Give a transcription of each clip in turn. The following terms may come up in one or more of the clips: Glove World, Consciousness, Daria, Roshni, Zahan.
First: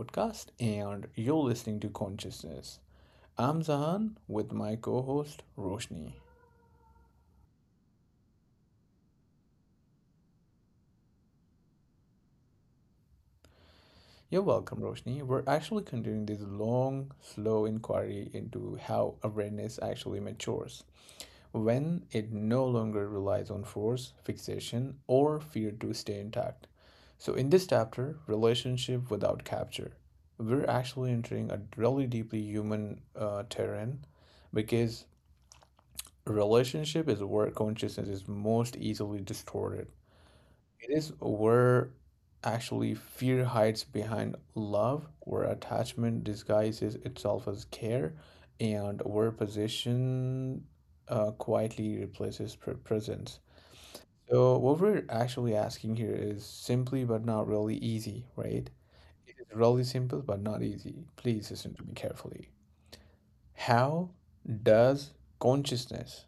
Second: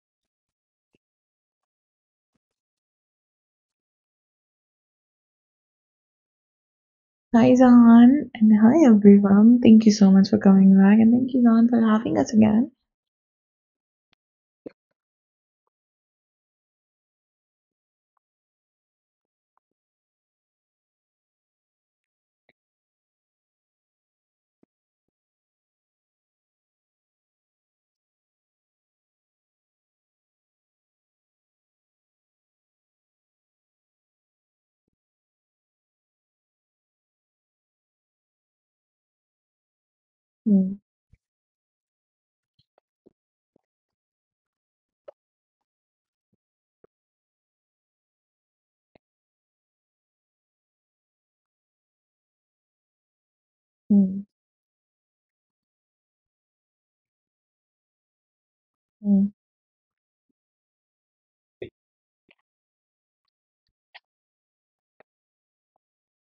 podcast, and you're listening to Consciousness. I'm Zahan with my co host, Roshni. Hi Zahan and hi everyone. Thank you so much for coming back and thank you Zahan for having us again. You're welcome, Roshni. We're actually continuing this long, slow inquiry into how awareness actually matures when it no longer relies on force, fixation, or fear to stay intact. So, in this chapter, Relationship Without Capture, we're actually entering a really deeply human terrain because relationship is where consciousness is most easily distorted. Mm, It is where actually fear hides behind love, where attachment disguises itself as care, and where position, quietly replaces presence. mm, So, what we're actually asking here is simply but not really easy, right? mm, It is really simple but not easy. Please listen to me carefully. How does consciousness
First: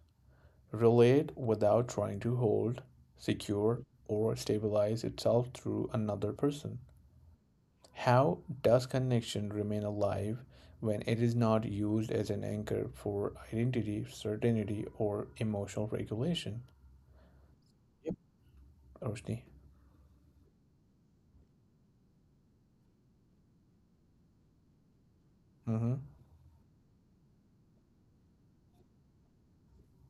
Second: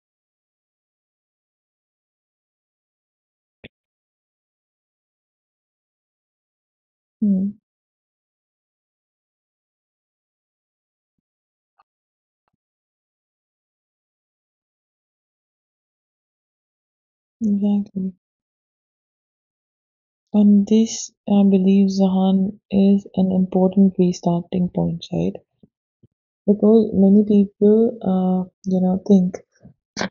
relate without trying to hold, secure, or stabilize itself through another person. mm. How does connection remain alive when it is not used as an anchor for identity, certainty, or emotional regulation? Exactly. Yep, Roshni. And this, I believe, Zahan, is an important restarting point, right? Mm-hmm. Because many people, think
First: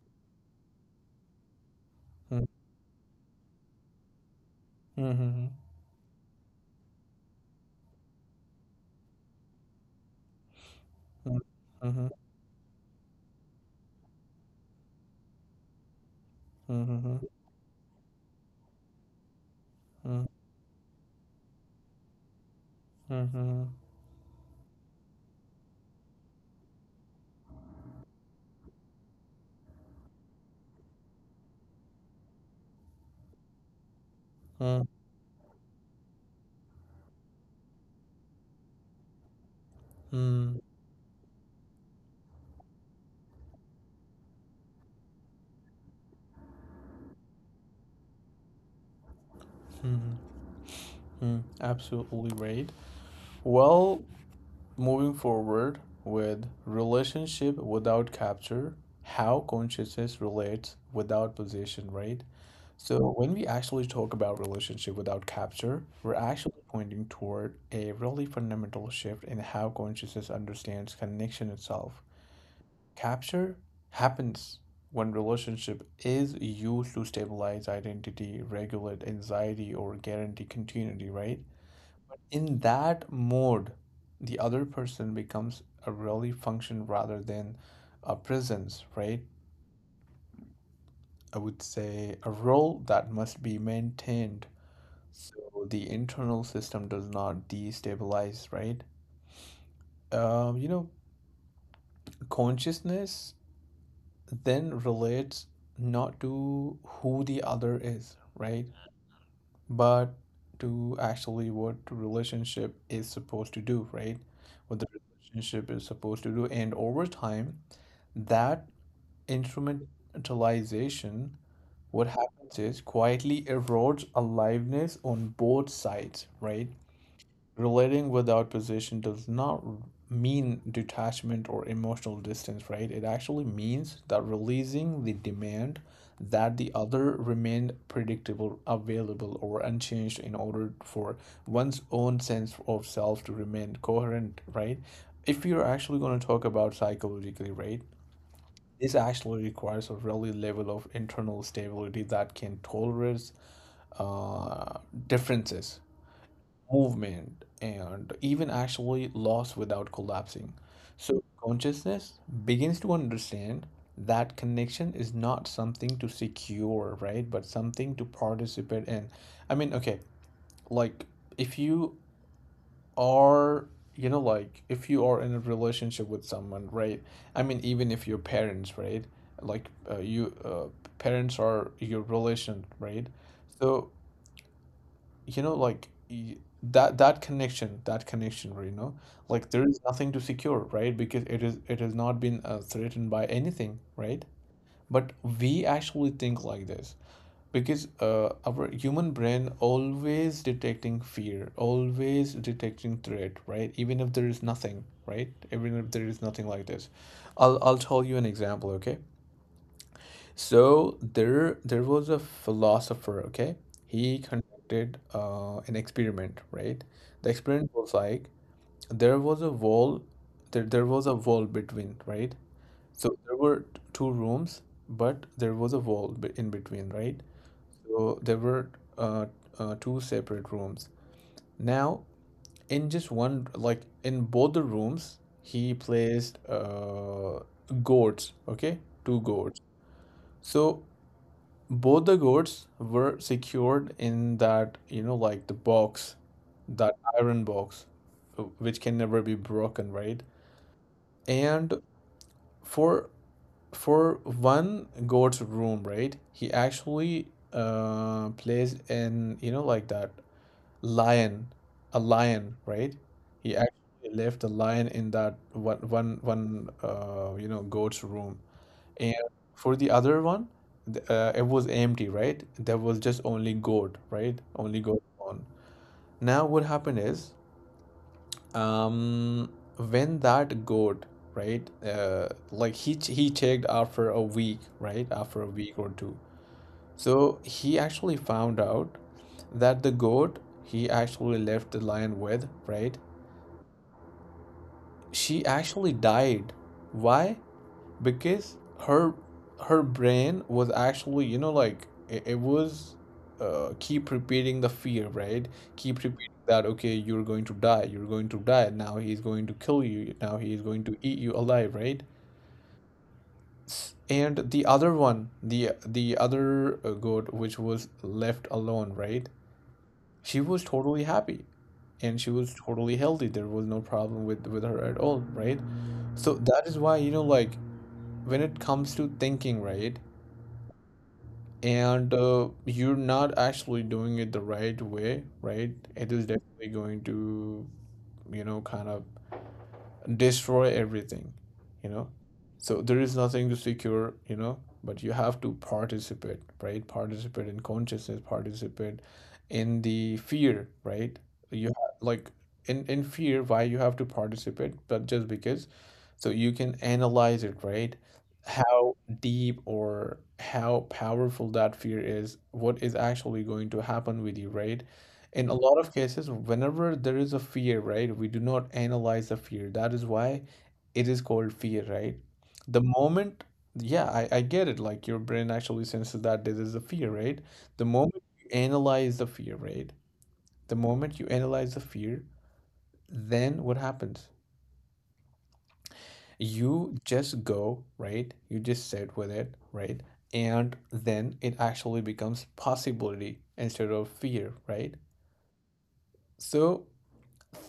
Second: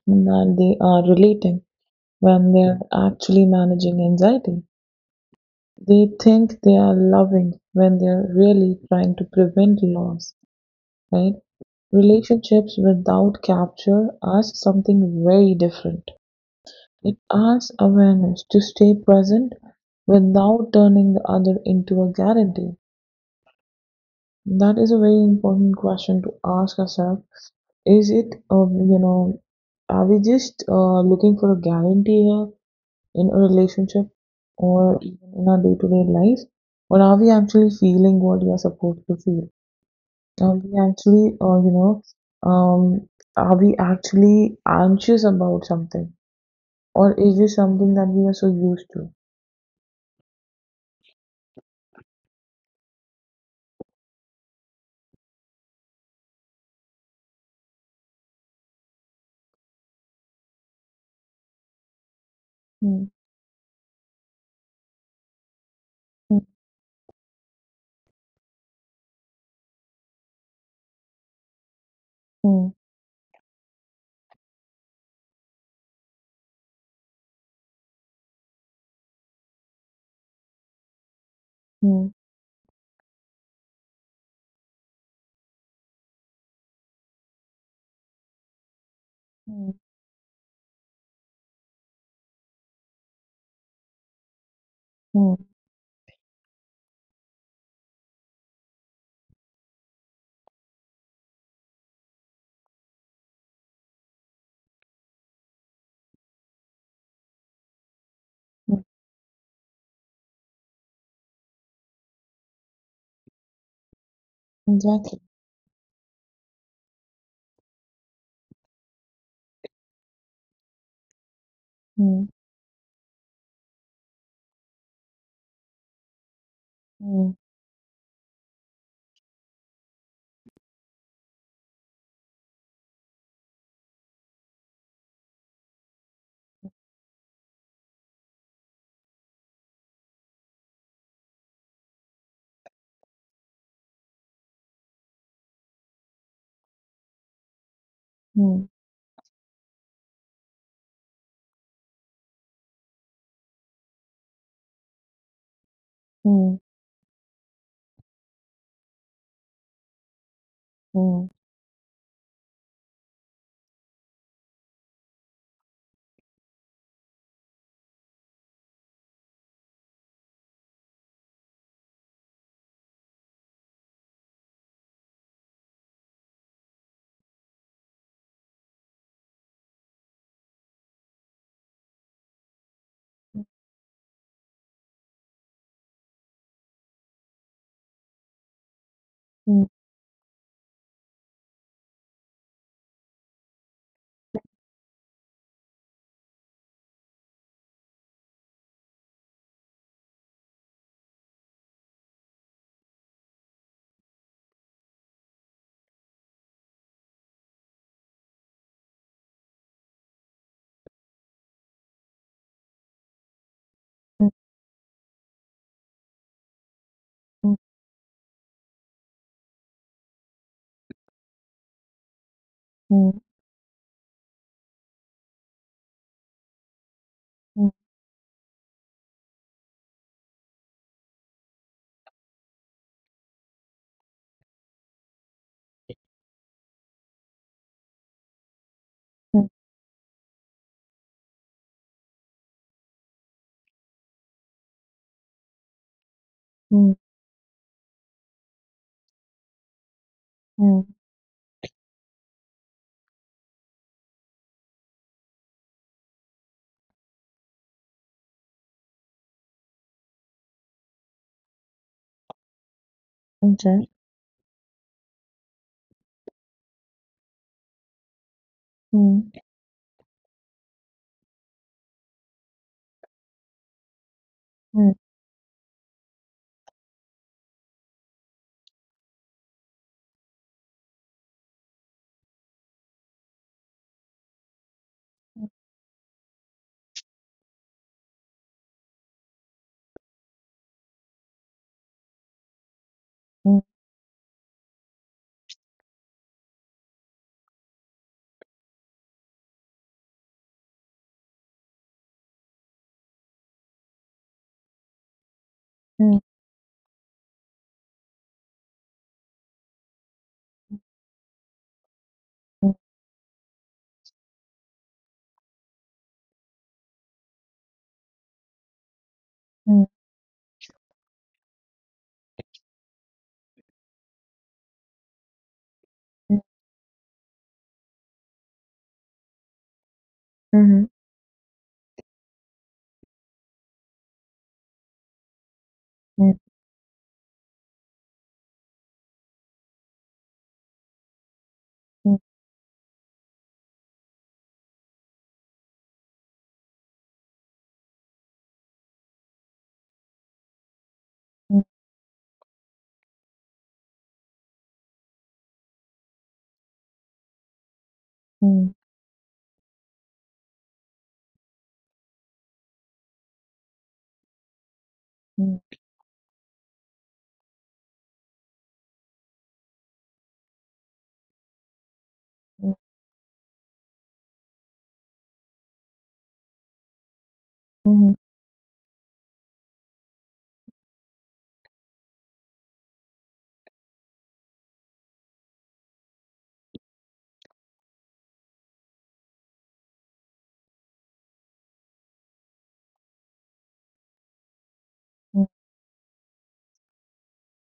and they are relating Mm-hmm. when they are actually managing anxiety. Mm-hmm. They think they are loving when they are really trying to prevent loss, right? Relationships without capture asks something very different. It Mm-hmm. asks awareness to stay present Mm-hmm. without turning the other into a guarantee. That is a very important question to ask ourselves. Is it, are we just looking for a guarantee here? In a relationship Mm-hmm. or even in our day-to-day life? Or are we actually feeling what we are supposed to feel? Are we actually, um, are we actually anxious about something? Or is this something that we are so used to? Mm-hmm. Absolutely right. Well, moving forward with relationship without capture, how consciousness relates without position, right? So Hmm. when we actually talk about relationship without capture, we're Hmm. actually pointing toward a really fundamental shift in how consciousness understands connection itself. Hmm. Capture happens when relationship is used to stabilize identity, regulate anxiety, or guarantee continuity, right? Hmm. In that mode, the other person becomes a really function rather than a presence, right? I would say a role that must be maintained Hmm. so the internal system does not destabilize, right? Um, you know, consciousness then relates not to who the other is, right? Hmm. But to actually what relationship is supposed to do, right? What the Exactly. relationship is supposed to do. And over time, that instrumentalization, what Hmm. happens is quietly erodes aliveness on both sides, right? Relating without position does not mean detachment or emotional distance, right? It actually means that releasing the demand that the other remain predictable, available, or unchanged in order for one's own sense of self to remain coherent, right? If you're actually going to talk about psychologically, right? This actually requires a really level of internal stability that can tolerate uh, differences movement, and even actually loss without collapsing. So, consciousness begins to understand that connection is not something to secure, right? But something to participate in. I mean, okay, like if you are, you know, like if you are in a relationship with someone, right? I mean, even if your parents, right? Like parents are your relation, right? So you know like that that connection where, you know, like there うんうんうんうん。うんうんうんうんうんうんうんうんうんじゃうんうんうんうんうんうんうんうんうんうんうんうんうんMm, is nothing to secure, right? Because it is it has not been threatened by anything, right? But we actually think like this because our human brain always detecting fear, always detecting threat, right? Even if there is nothing, right? Even if there is nothing like this. I'll tell you an example, okay? So there was a philosopher, okay? He conducted an experiment, right? The experiment was like there was a wall, there was a wall between, right? So there were two rooms, but there was a wall in between, right? So there were uh, two separate rooms. Now, in just one, like in both the rooms, he placed gourds, okay? Two gourds. So both the goods were secured in that, you know, like the box, that iron box, which can never be broken, right? And for for one goat's room, right? He actually plays in, you know, like that lion, a lion, right? He actually left a lion in that one you know goat's room. And for the other one, it was empty, right? There was just only goat, right? Only goat on. Now what happened is, um, when that goat, right, like he he checked after a week, right? After a week or two, so he actually found out that the goat he actually left the lion with, right? She actually died. Why? Because her her brain was actually, you know, like it was keep repeating the fear, right? Keep repeating that, okay, you're going to die, you're going to die, now he's going to kill you, now he's going to eat you alive, right? And the other one, the other goat which was left alone, right? She was totally happy and she was totally healthy. There was no problem with her at all, right? So that is why, you know, like when it comes to thinking, right? And you're not actually doing it the right way, right? It is definitely going to, you know, kind of destroy everything, you know. So there is nothing to secure, you know, but you have to participate, right? Participate in consciousness, participate in the fear, right? You have, like, in fear why you have to participate, but just because so you can analyze it, right? How deep or how powerful that fear is, what is actually going to happen with you, right? In a lot of cases, whenever there is a fear, right, we do not analyze the fear. That is why it is called fear, right? The moment, yeah, I get it. Like your brain actually senses that this is a fear, right? The moment you analyze the fear, right? The moment you analyze the fear, then what happens? You just go, right? You just sit with it, right? And then it actually becomes possibility instead of fear, right? So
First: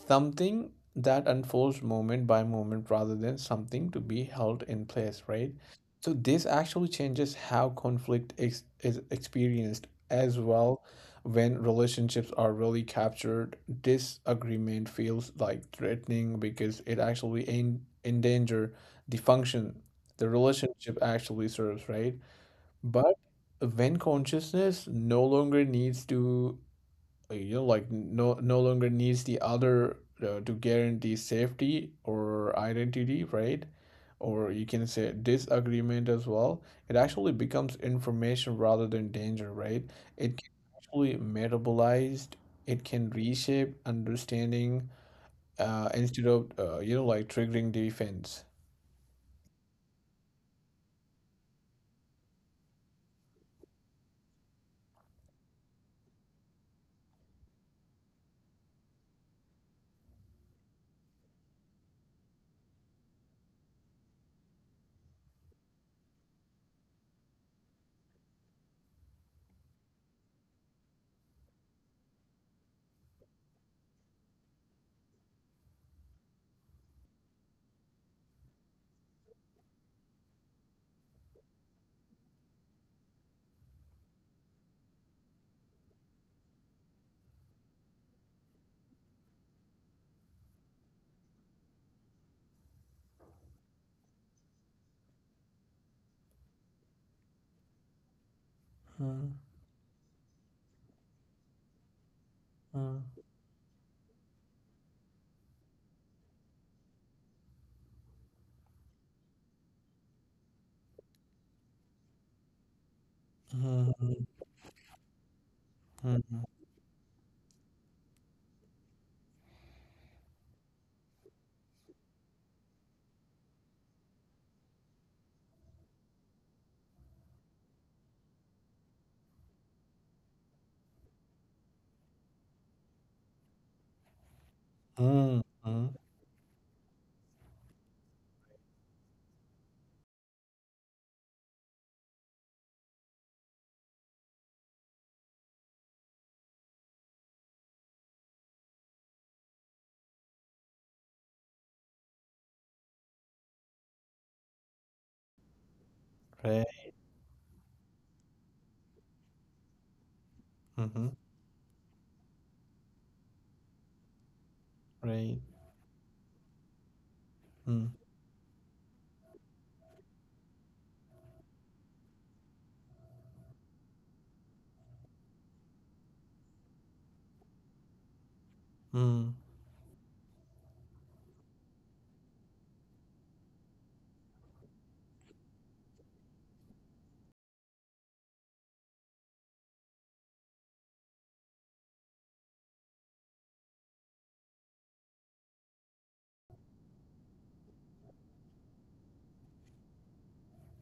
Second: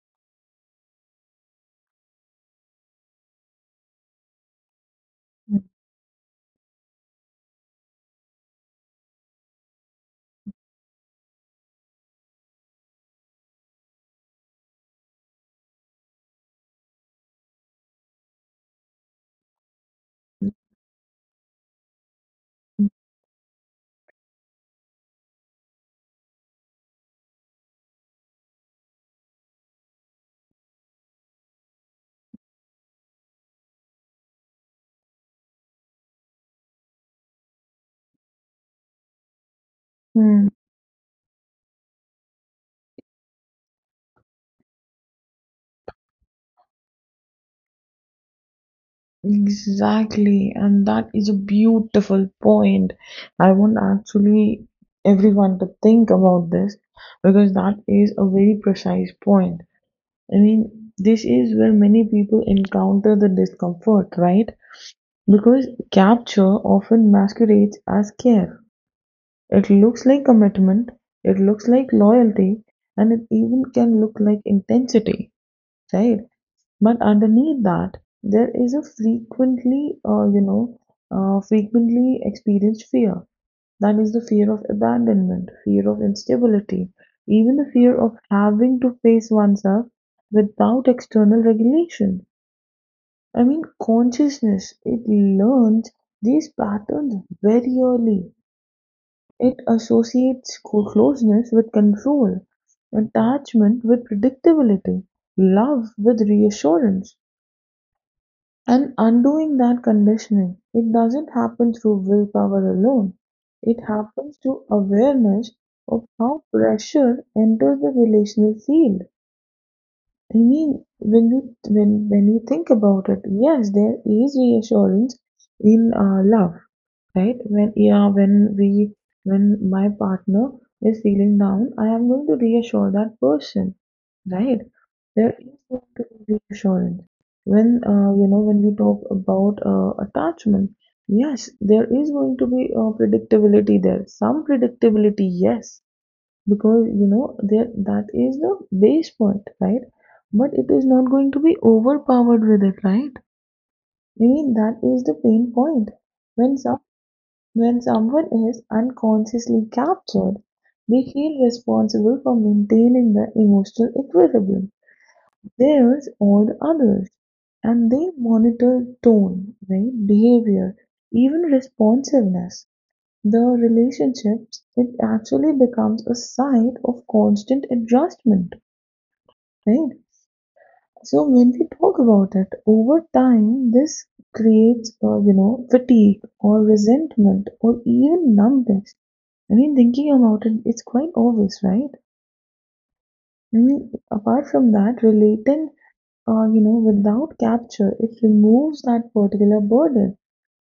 something that unfolds moment by moment rather than something to be held in place, right? So this actually changes how conflict ex is experienced as well when relationships are really captured. Disagreement feels like threatening because it actually en endanger the function the relationship actually serves, right? But when consciousness no longer needs to, like, you know, like no longer needs the other to guarantee safety or identity, right? Or you can say disagreement as well, it actually becomes information rather than danger, right? It can actually metabolized, it can reshape understanding, instead of you know, like triggering defense. Exactly, and that is a beautiful point. I want actually everyone to think about this because that is a very precise point. I mean, this is where many people encounter the discomfort, right? Because capture often masquerades as care. It looks like commitment, it looks like loyalty, and it even can look like intensity, right? But underneath that, there is a frequently, frequently experienced fear. That is the fear of abandonment, fear of instability, even the fear of having to face oneself without external regulation. I mean, consciousness, it learns these patterns very early. Hmm. It associates closeness with control, Hmm. attachment with predictability, love with reassurance. And undoing that conditioning, it doesn't happen through willpower alone. It Hmm. happens through awareness of Hmm. how pressure enters the relational field. I mean, when you when you think about it, yes, there is reassurance in love, right? When yeah, when we, when my partner is feeling down, I am going to reassure that person, right? Hmm. Hmm. There is Hmm. going to be reassurance. When when we talk about attachment, yes, there is going to be predictability there. Some predictability, yes, because you know there that is the base point, right? But it is not going to be overpowered with it, right? I mean, that is the pain point. When some, Right. when someone is unconsciously captured, Mhm. they feel responsible for maintaining the emotional equilibrium, Right. theirs or the others, Mm. and they monitor tone, right, behavior, even responsiveness. The relationships, it actually becomes a site of constant adjustment, Mm. right? So when we talk about it, over time, this creates, fatigue or resentment or even numbness. I mean, thinking about it, it's quite obvious, right? I mean, apart from that, relating, without capture, it removes that particular burden.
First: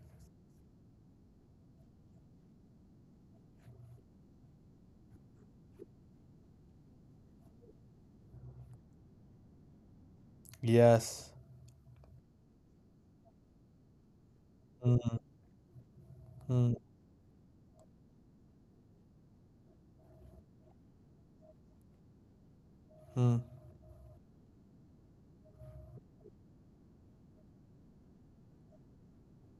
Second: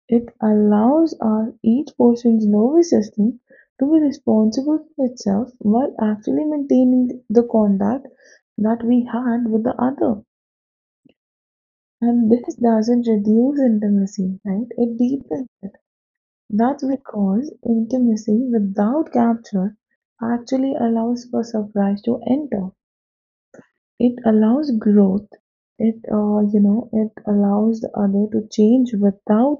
It allows our each person's nervous system to be responsible for itself while actually maintaining the contact that we had with the other. Yes. And this doesn't reduce intimacy, right? It deepens it. Mm. That's because intimacy without capture actually allows for surprise to enter. Mm. It allows growth. It, it allows the other to change without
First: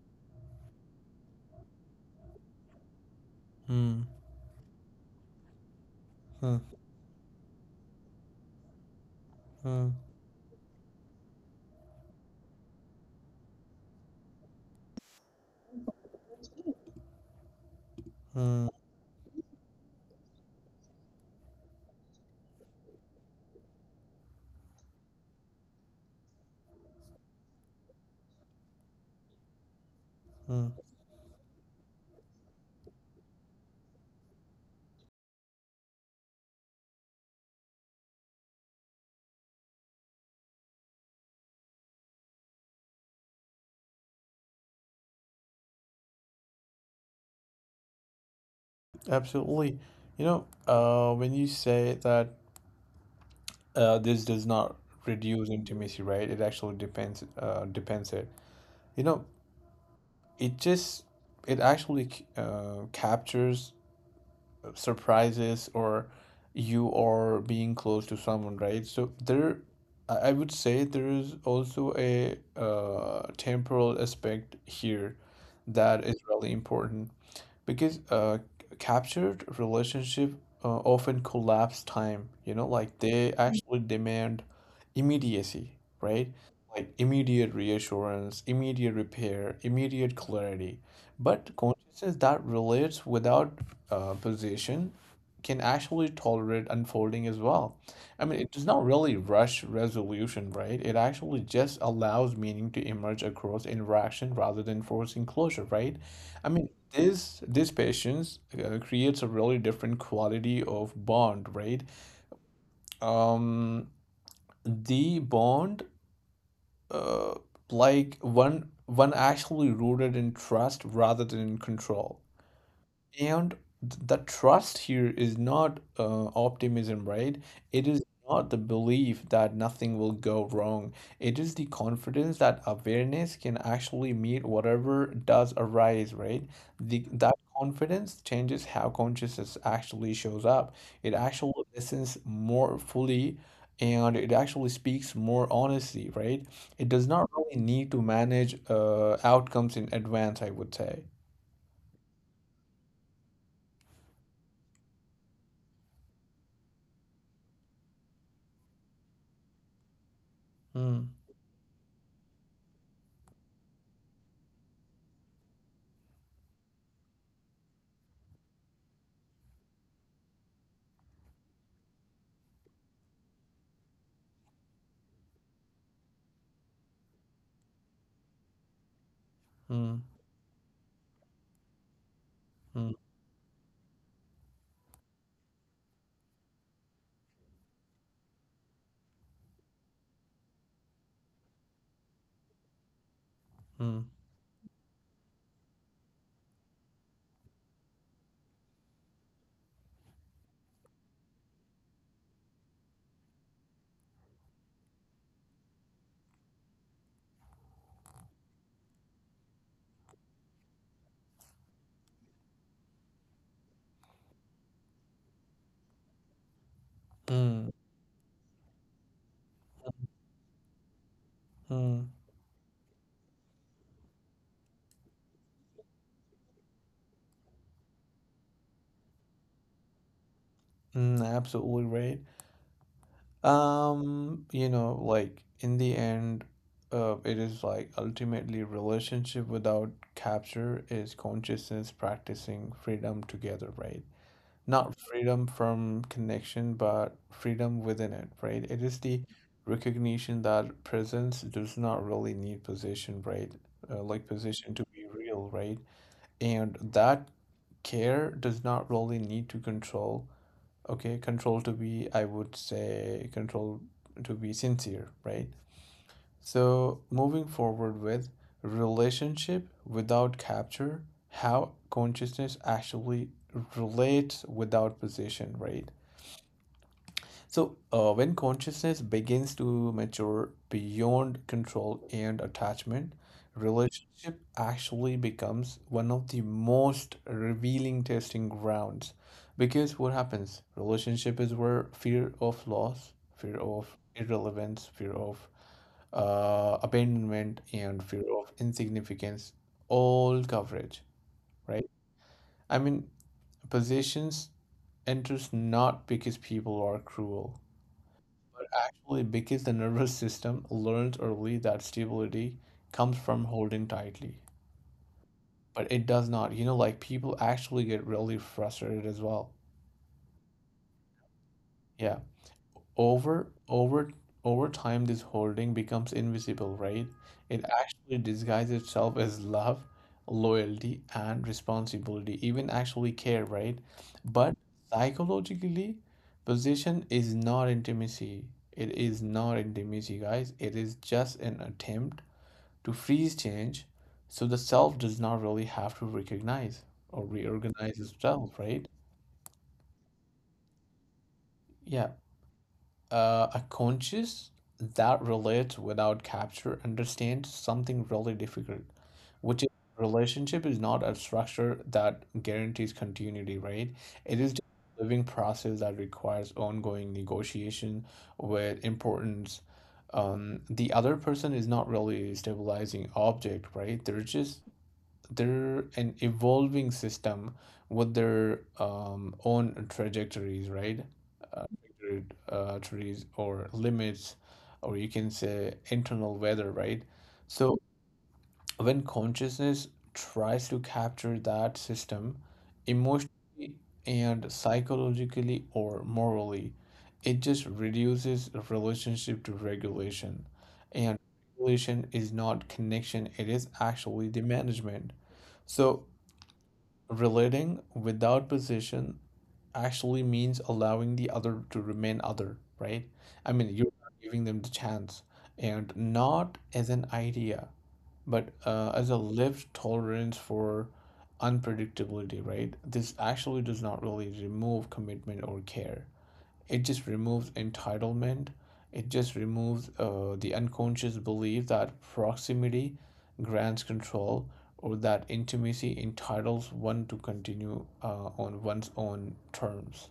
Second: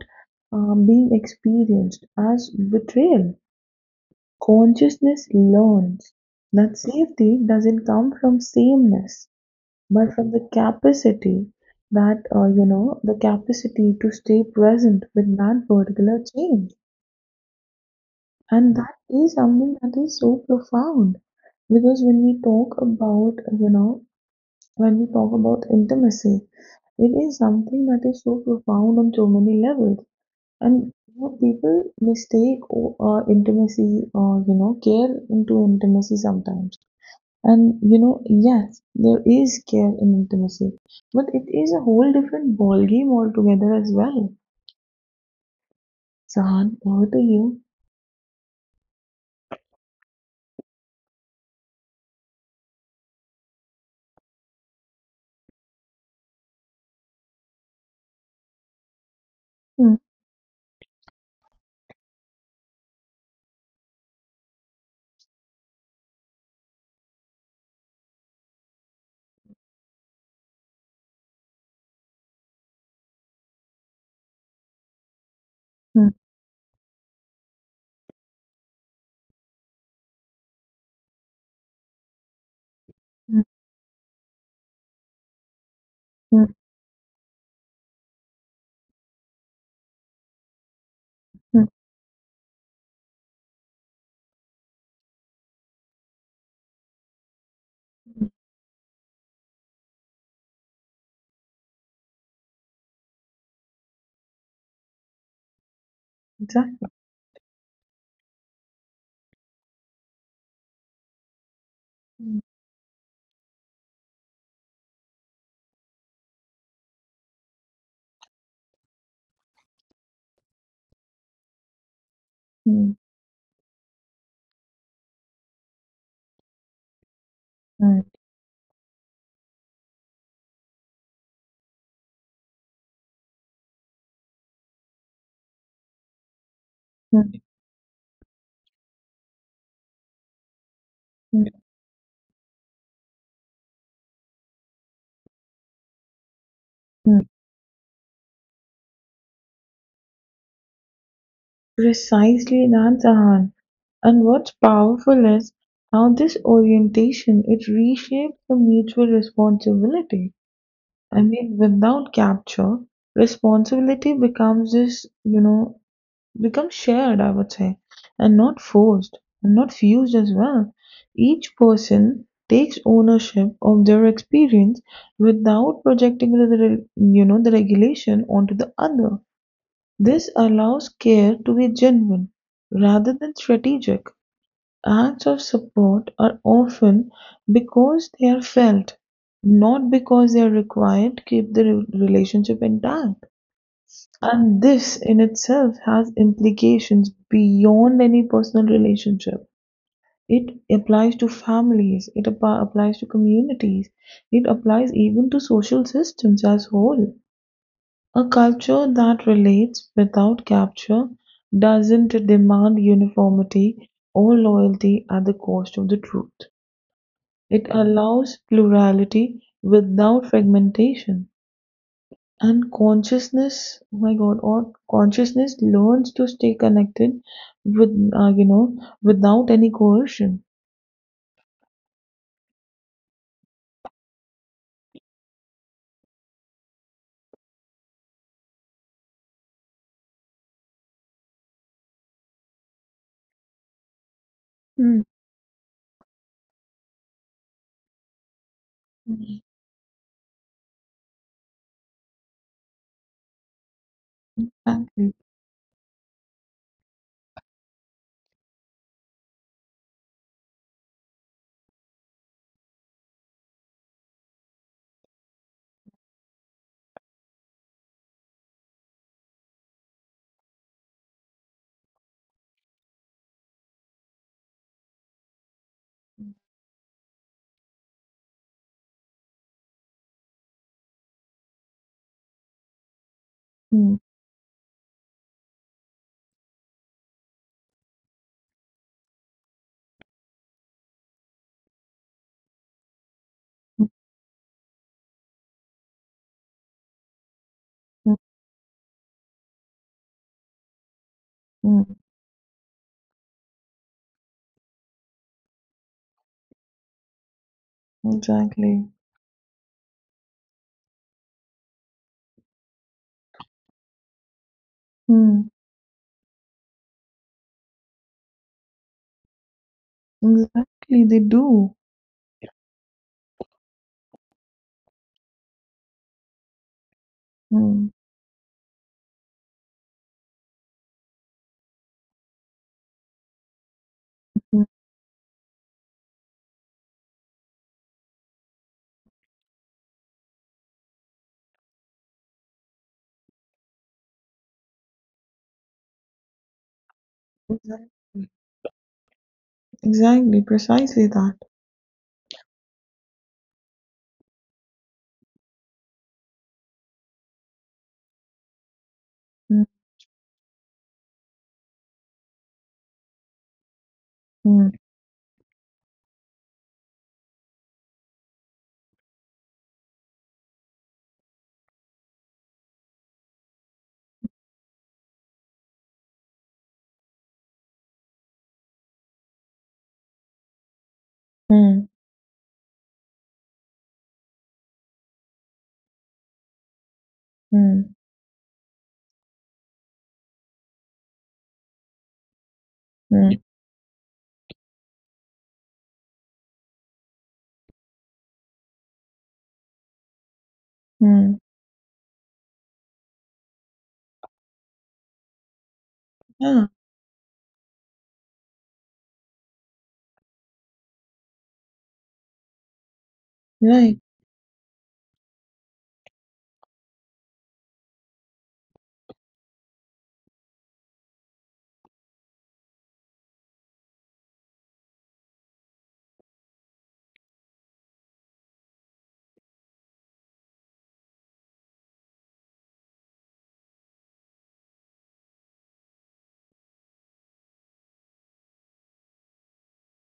being experienced as betrayal. Mm. Consciousness learns Mm. that safety doesn't come from sameness, Mm. but from the capacity that, the capacity to stay present with that particular change. Mm. And that is something that is so profound because when we talk about, when we talk about intimacy, it is something that is so profound on so many levels. Mm. And you know, people mistake oh, intimacy or you know care into intimacy sometimes. And you know, yes, there is care in intimacy, but it is a whole different ball game altogether as well. Sahan, over to you. Absolutely. You know, when you say that this does not reduce intimacy, right? It actually depends, it. You know, Hmm, it just it actually captures surprises or you are being close to someone, right? So there, I would say there is also a temporal aspect here that hmm, is really important because captured relationship often collapse time, you know, like they hmm, actually demand immediacy, right? hmm, Like immediate reassurance, immediate repair, immediate clarity. But hmm. consciousness that relates without position can actually tolerate unfolding as well. I Hmm. mean, it does not really rush resolution, right? It actually just allows meaning to emerge across interaction rather than forcing closure, right? I mean, Exactly. this patience creates a really different quality of bond, right? Hmm, Um, the bond, uh, like one actually rooted in trust rather than in control. hmm, And the trust here is not optimism, right? It hmm, is not the belief that nothing will go wrong. It is the confidence that awareness can actually meet whatever does arise, right? That hmm, confidence changes how consciousness actually shows up. It actually hmm. listens more fully, and it actually speaks more honestly, right? It does Mm. not really need to manage outcomes in advance, I would say. Precisely that, Sahan. And what's powerful is how this orientation it reshapes the mutual responsibility. Mm. I mean, without capture, responsibility becomes this, you know, become shared, I would say, and not forced and not fused as well. Each person takes ownership of their experience without projecting the, you know the regulation onto the other. Mm. This allows care to be genuine Mm. rather than strategic. Acts of support are often because they are felt, not because they are required to keep the relationship intact. Mm. And this in itself has implications beyond any personal relationship. It applies to families, it applies to communities, it applies even to social systems as whole. A culture that relates without capture doesn't demand uniformity or loyalty at the cost of the truth. It Mm. allows plurality without fragmentation. Mm. And consciousness, oh my God, or consciousness learns to stay connected with, without any coercion. Mm, absolutely right. You know, like in the end, it is like ultimately relationship without capture is consciousness practicing freedom together, right? Not Mm, freedom from connection, but freedom within it, right? It is the mm. recognition that presence does not really need position, right? Like position to be Exactly. real, right? And that care does not really need to control. Okay, control to be, I would say, control to be sincere, right? So, moving forward with relationship without capture, how consciousness actually relates without position, right? So, when consciousness begins to mature beyond control and attachment, Mm, relationship actually becomes one of the most revealing testing grounds. Because what happens? Relationship is where fear of loss, fear of irrelevance, fear of abandonment, and mm, mm, fear of insignificance all coverage, right? mm. I mean, possessions enters not because people are cruel but Exactly. actually because the nervous system learns early that stability comes from holding tightly. Mm, But it does not. You know, like people actually get really frustrated as well. exactly, they do. Yeah. over over over time, this holding becomes invisible, right? It Mm, actually disguises itself as love, loyalty, and responsibility, even actually care, right? But mm, psychologically, possession is not intimacy. It is not intimacy, guys. It is just an attempt to freeze change, so the self does not really have to recognize or exactly. reorganize itself, right? Exactly, precisely that. Yeah. A conscious that relates without capture understands something really difficult, which Mm, is relationship is not a structure that guarantees continuity, right? It is just mm, a living process that requires ongoing negotiation with importance. The other person is not really a stabilizing object, right? They're just they're an evolving system with their own trajectories, right? Uh, mm, trajectories or limits, or you can say internal weather, right? So mm, when consciousness tries to capture that system mm, emotionally and psychologically or morally, it just reduces the relationship to regulation. And mm. regulation is not connection, it is actually the management. So, Yeah, relating without position actually means allowing the other to remain other, right? I mean, you're right. not giving them the chance and not as an idea but as a lived tolerance for unpredictability, right? This actually does not really remove commitment or care. It just removes entitlement. It just removes the unconscious belief that proximity grants control, or that intimacy entitles one to continue on one's own terms,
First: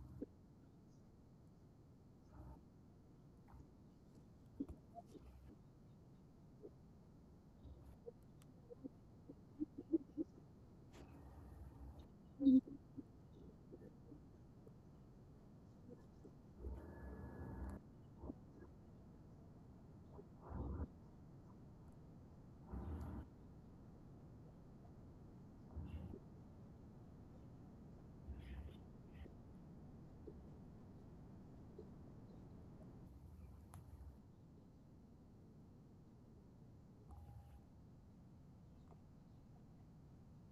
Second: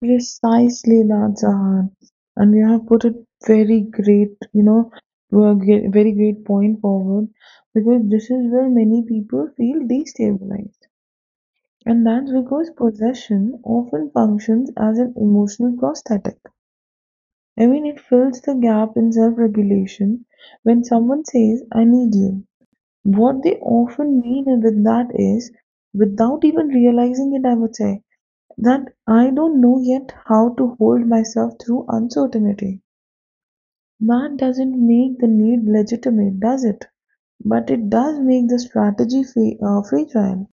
Precisely, Jahan, and you have put a very great, you know, very great point forward because this is where many people feel destabilized, and that's because possession often functions as an emotional prosthetic. I mean, it fills the gap in self regulation when someone says, I need you. What they often mean with that is, without even realizing it, I would say, that I don't know yet how to hold myself through uncertainty. That doesn't make the need legitimate, does it? But it does make the strategy fragile.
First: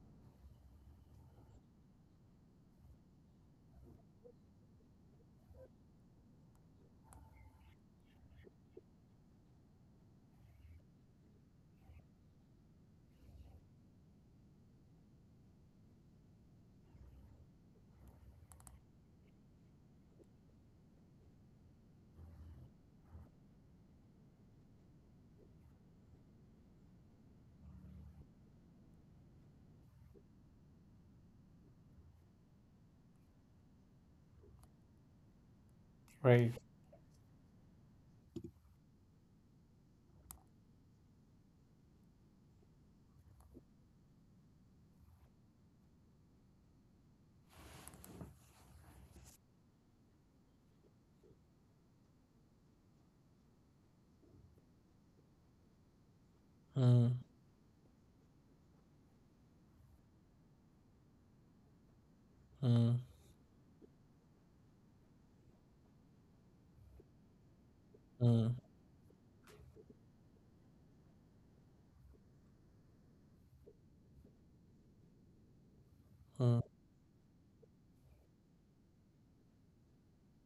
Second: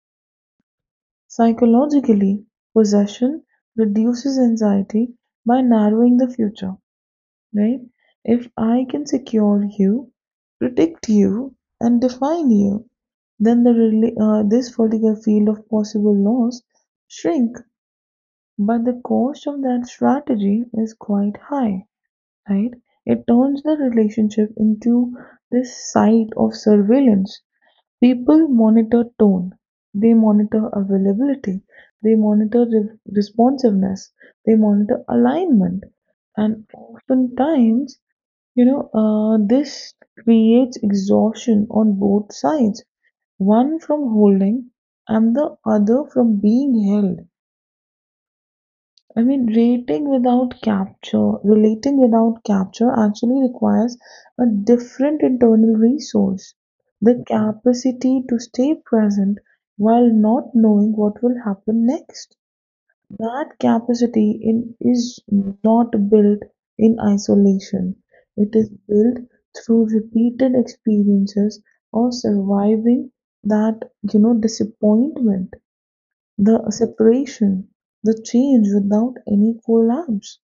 Psychologically, possession reduces anxiety by narrowing the future, right? If I can secure you, predict you, and define you, then the this particular field of possible loss shrink. But the cost of that strategy is quite high, right? It turns the relationship into this site of surveillance. People monitor tone, they monitor availability, they monitor responsiveness, they monitor alignment, right? and oftentimes, this creates exhaustion on both sides, one from holding and the other from being held. I mean, rating without capture, relating without capture actually requires a different internal resource. Mm, The capacity to stay present while not knowing what will happen next. mm, That capacity is not built in isolation. mm, It is built through repeated experiences of surviving that, you know, disappointment, mm, the separation, the change without any collapse.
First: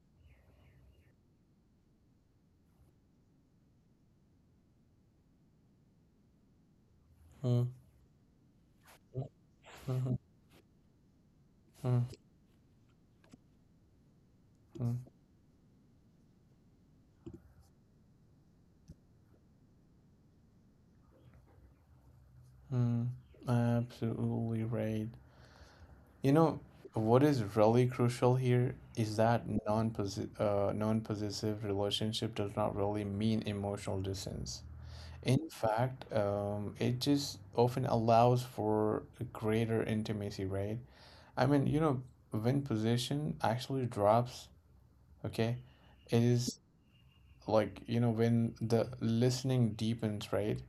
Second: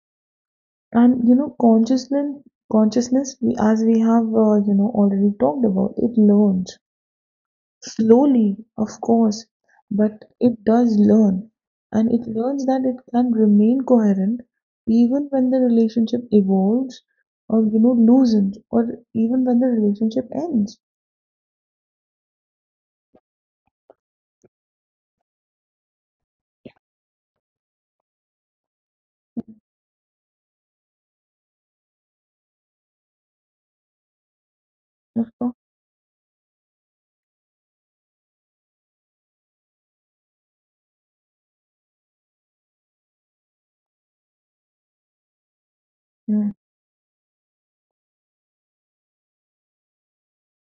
And you know, consciousness, we, as we have already talked about, it learns mm, mm, slowly, of course, mm, but it does learn, mm, and it learns that it can remain coherent mm, even when the relationship evolves, or you know loosens, or even when the relationship ends. mm. Absolutely right. You know, what is really crucial here is that non-possessive relationship does not really mean emotional distance. Of In course. fact, it just often allows for a greater intimacy, right? I mean, you know, when possession actually drops, okay, it Mm, is like, you know, when the listening deepens, right?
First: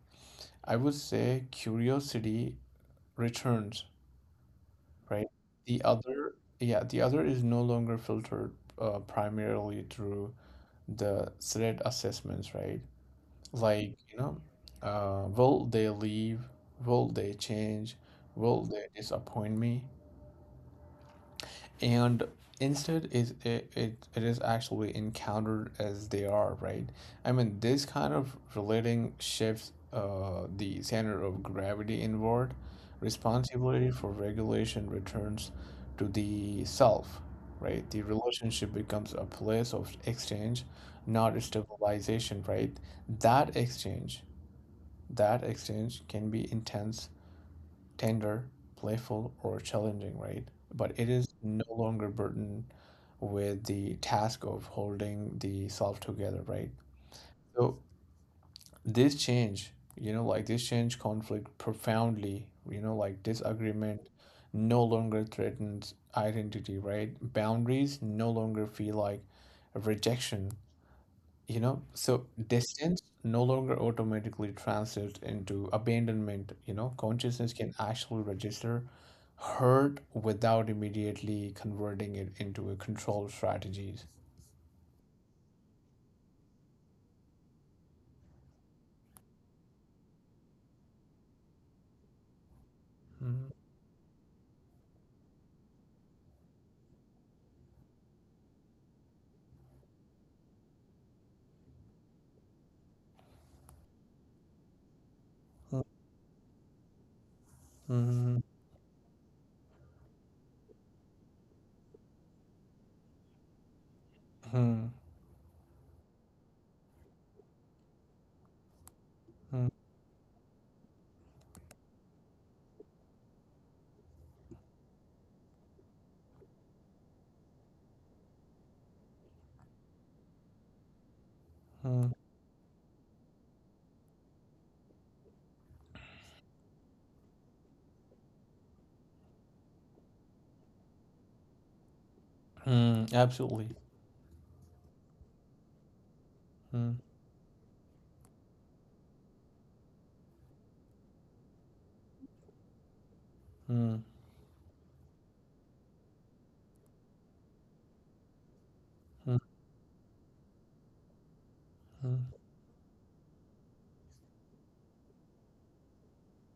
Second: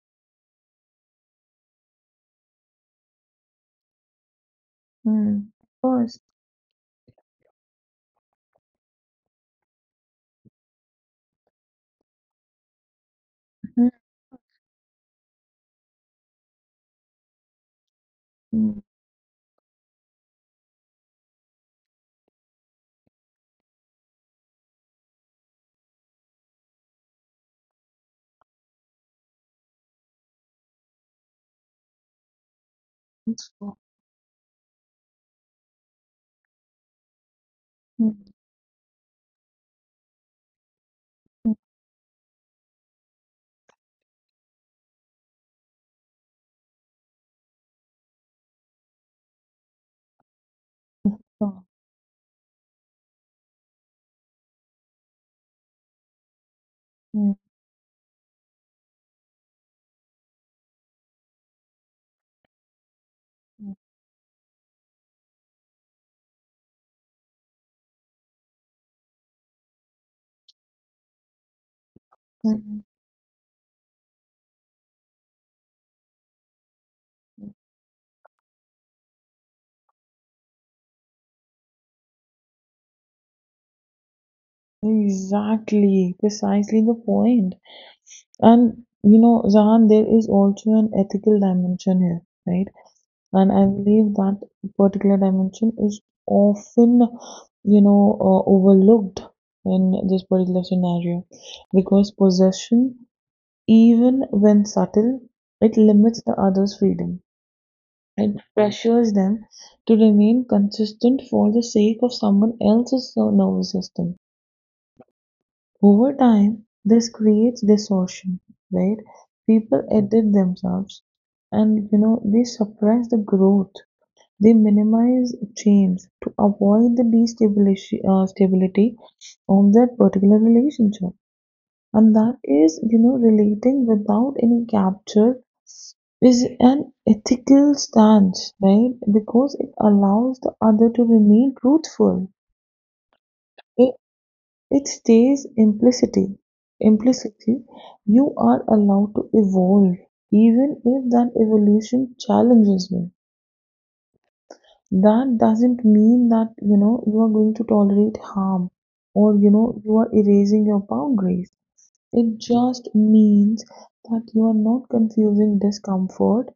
I would say curiosity returns, right? mm. Of The course. other, yeah, the other is no longer filtered primarily through the threat assessments, right? Mm, Like, you know, will they leave? Will they change? Will mm. they disappoint me? And instead it is actually encountered as they are, right? I mean, this kind of relating shifts the center of gravity inward. Peaceful. Responsibility for regulation returns to the self, right? The Mm, relationship becomes a place of exchange, not a stabilization, right? That exchange that exchange can be intense, tender, playful, or challenging, right? But it is peaceful. no longer burdened with the task of holding the self together, right? Mm, So this change, you know, like this change conflict profoundly, you know, like mm, disagreement no longer threatens identity, right? Boundaries no longer feel like rejection, you know, so mm. distance no longer automatically translates into abandonment. You know, consciousness can actually register hurt without immediately converting it into a control strategies. Exactly, precisely the point. And you know, Zahan, there is also an ethical dimension here, right? And Mhm, I believe that particular dimension is often, overlooked in this particular scenario because possession, even when subtle, it limits the other's freedom. It mhm, pressures them to remain consistent for the sake of someone else's nervous system. mhm, Over time, this creates distortion, right? mhm, People edit themselves and you know they suppress the growth, they minimize change to avoid the stability of that particular relationship. mhm, And that is, you know, relating without any capture is an ethical stance, right? Because it allows the other to remain truthful. mhm. Absolutely. It, it stays implicitly. Mhm, Implicitly, you are allowed to evolve, even if that evolution challenges me. mhm, That doesn't mean that you know you are going to tolerate harm or mhm, you know you are erasing your boundaries. mhm. It just means that you are not confusing discomfort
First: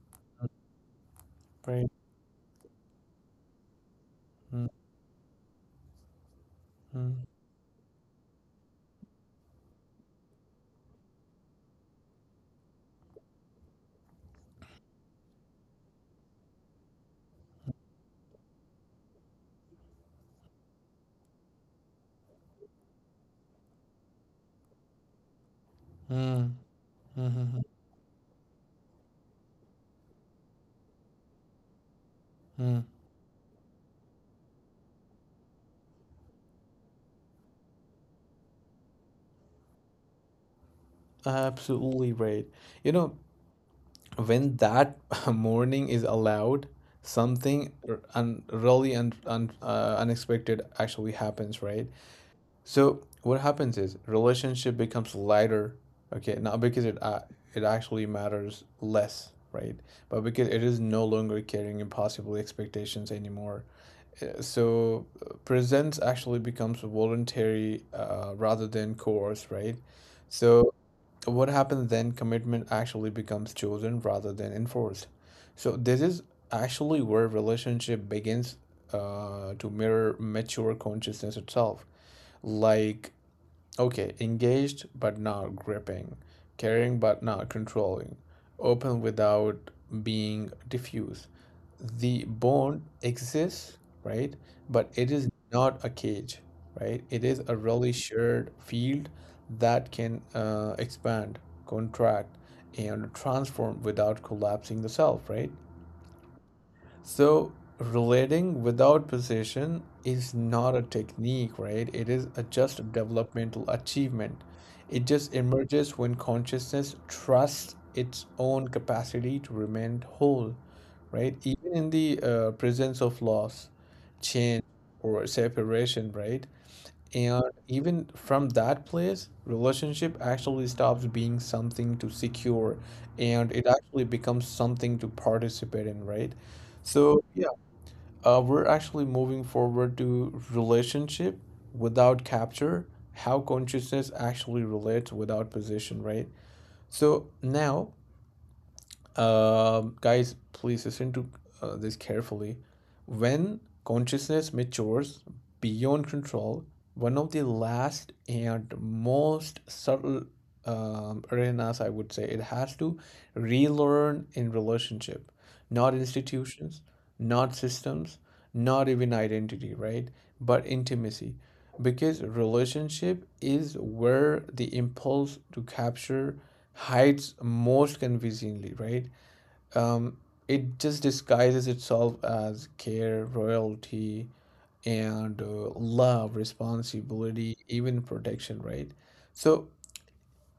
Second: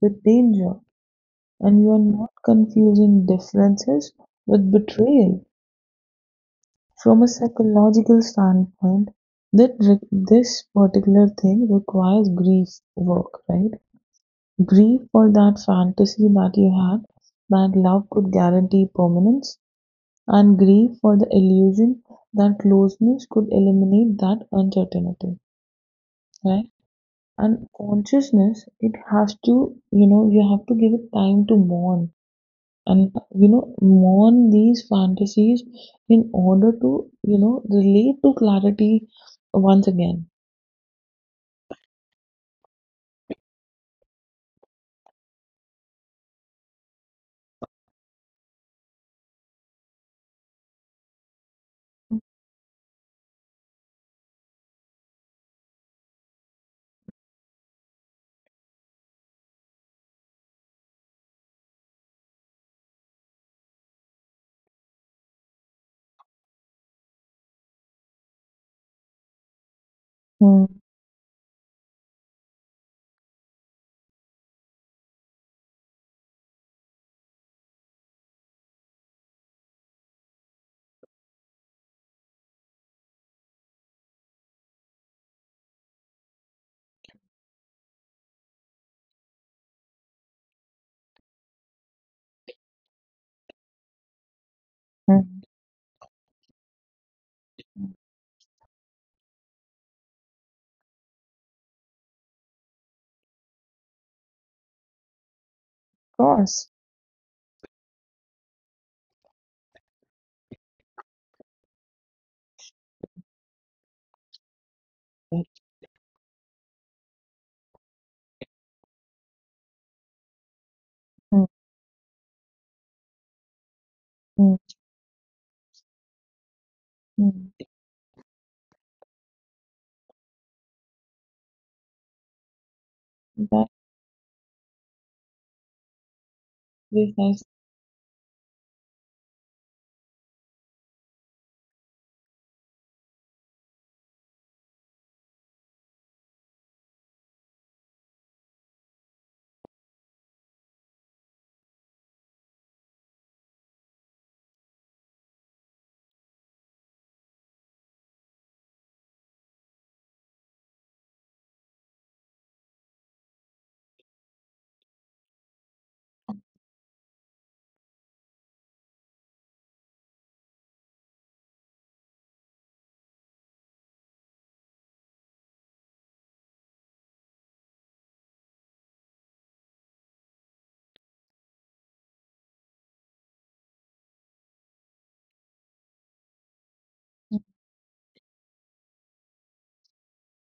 with danger, and you Right. are not confusing differences Mhm, with betrayal. From mhm, a psychological standpoint, that this particular thing requires grief work, right? Grief for that fantasy that you had, that love could guarantee permanence, and grieve for the illusion that closeness could eliminate that uncertainty, mhm, right? mhm, And consciousness, it has to, you know, you have to give it time to mourn mhm. and, you know, mourn these fantasies in order to, you know, relate to clarity once again. Absolutely right. You know, when that morning is allowed, something unexpected actually happens, right? Mm. So what happens is relationship becomes lighter, okay, not because it actually matters less, right? But because it is no longer carrying impossible expectations anymore. So presence actually becomes voluntary rather than coerced, right? Mm, So what happens then commitment actually becomes chosen rather than enforced, so this is actually where relationship begins to mirror mature consciousness itself, like okay, engaged but not gripping, caring but not controlling, open without being diffuse. The bond exists, right? But it is mm, not a cage, right? It is a of really shared field that can expand, contract, and transform without collapsing the self, right? course. So, relating without possession is not a technique, right? It is a just a developmental achievement. It just But emerges when consciousness trusts its own capacity to remain whole, right? mm, Even in the presence of loss, mm, change, or separation, right? And mm. even from that place, relationship actually stops being something to secure and it That actually becomes something to participate in, right? So, business, of yeah, we're actually moving forward to relationship without capture, how consciousness actually relates without position, right? So, now, guys, please listen to this carefully. When consciousness matures beyond control, one of the last and most subtle arenas, I would say, it has to relearn in relationship, not institutions, not systems, not even identity, right? But intimacy. Because relationship is where the impulse to capture hides most convincingly, right? Um, it just disguises itself as care, royalty, and love, responsibility, even protection, right? So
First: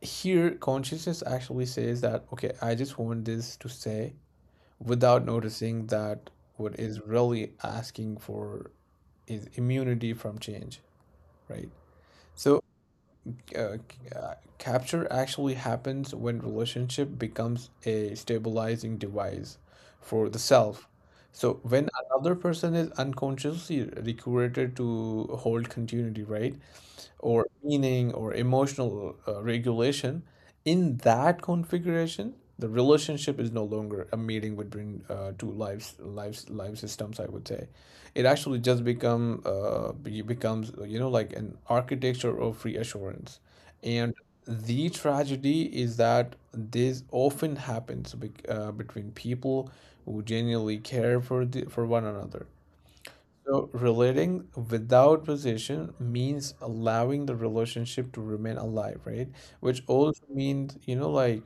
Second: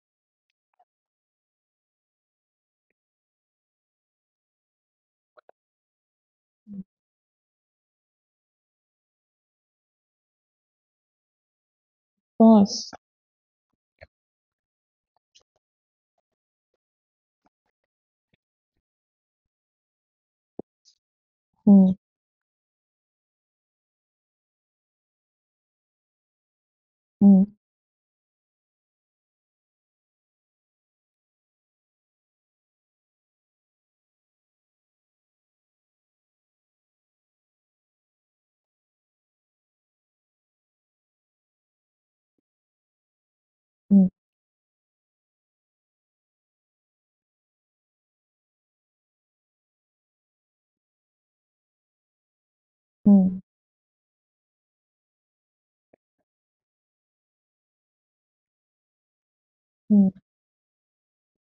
here, consciousness actually says that, okay, I just want this to say without noticing that what is really asking for is immunity from change, right? So course. uh, capture actually happens when relationship becomes a stabilizing device for the self. So when Mm, another person is unconsciously recruited to hold continuity, right? Or mm, meaning or emotional regulation, in that configuration, the relationship is no longer a meeting between two life systems, I would say. It actually just becomes, you know, like an architecture of reassurance, mm, and the tragedy is that this often happens between people who genuinely care for for one another. mm, So relating without possession means allowing the relationship to remain alive, right? Which mm, also means, you know, like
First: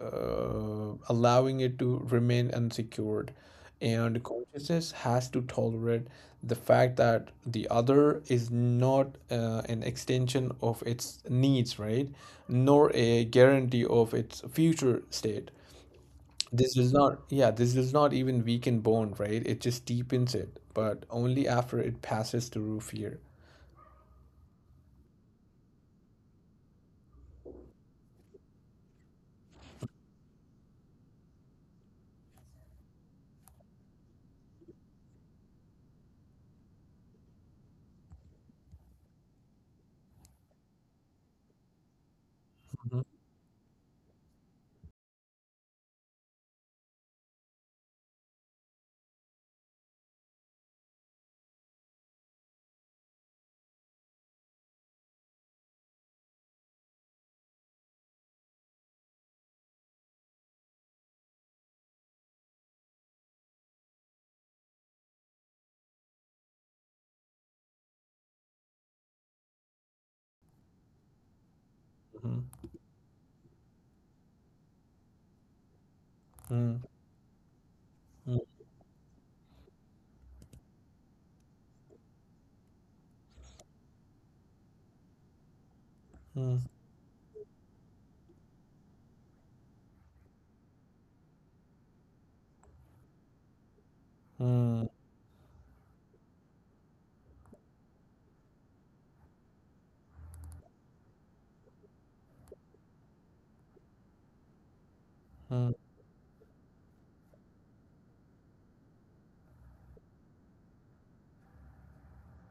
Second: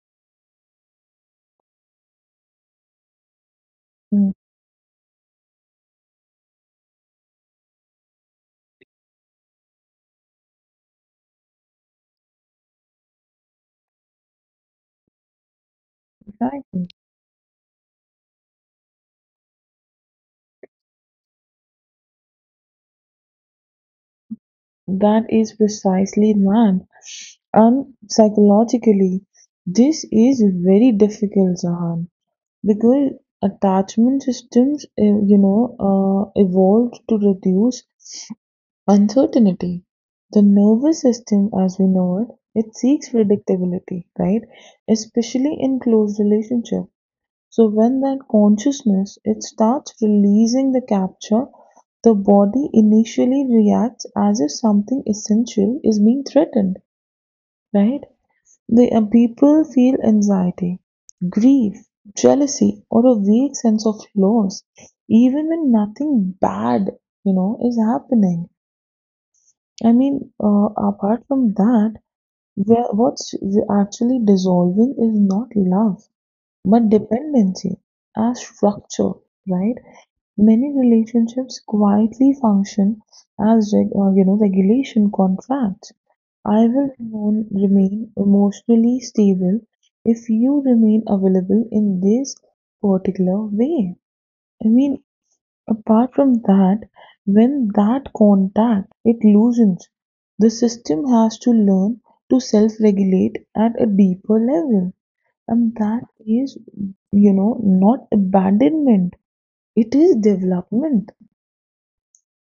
allowing it to remain unsecured. And mm. consciousness has to tolerate the fact that the other is not an extension of its needs, right? Nor a guarantee of its future state. Right. This does not, yeah, this does not even weaken bone, right? It just deepens it, but only after it passes through fear. That is precisely that. And psychologically, this is very difficult, Zahan. Because attachment systems, evolved to reduce uncertainty. The nervous system, as we know it, it Mhm, seeks predictability, right? Especially in close relationship. So when that consciousness it starts releasing the capture, the body initially reacts as if something essential is being threatened, right? The people feel anxiety, grief, jealousy, or a vague sense of loss, even when nothing bad, you know, is happening. I mean, apart from that, mhm, where what's actually dissolving is not love, mm, but dependency as structure, right? Many relationships quietly function as you know regulation contracts. mm, I will remain emotionally stable if you remain available in this particular way. I mm, mean, apart from that, when that contact it loosens, the system has to learn to self-regulate at a deeper level, mm, and that is, you know, not abandonment. It is development.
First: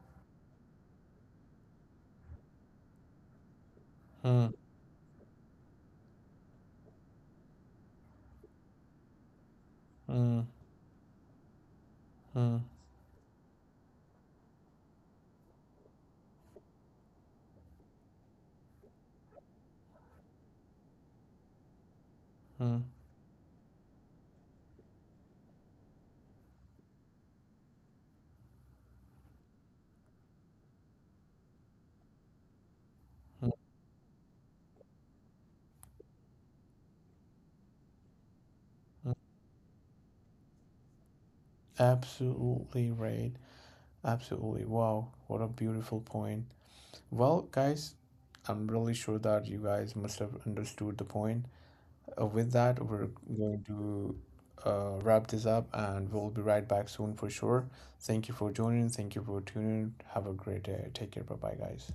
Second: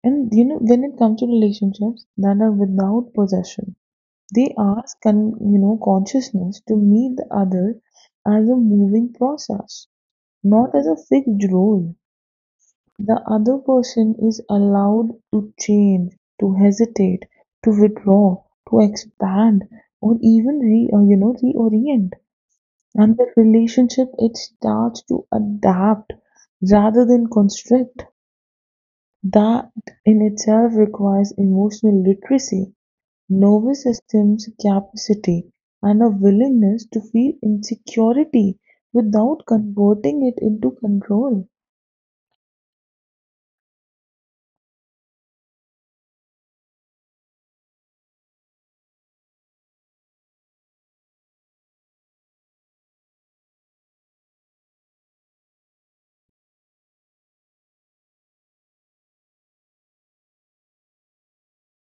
And you know, when it comes to relationships that are without possession, mm, they mm, ask you know consciousness to meet the other as a moving process, mm, not as a fixed role. mm, The other person is allowed to change, to hesitate, to withdraw, to expand, or even re you know reorient. mm, And the relationship it starts to adapt rather than constrict. That in itself requires emotional literacy, mm, nervous system's capacity, and a willingness to feel insecurity mm. without converting it into control. Absolutely right. Absolutely. Wow, what a beautiful point. Well, guys, I'm really sure that you guys must have understood the point. With that, we're going to wrap this up, and we'll be right back soon for sure. Thank you for joining. Thank you for tuning in. Have a great day. Take care. Bye bye, guys.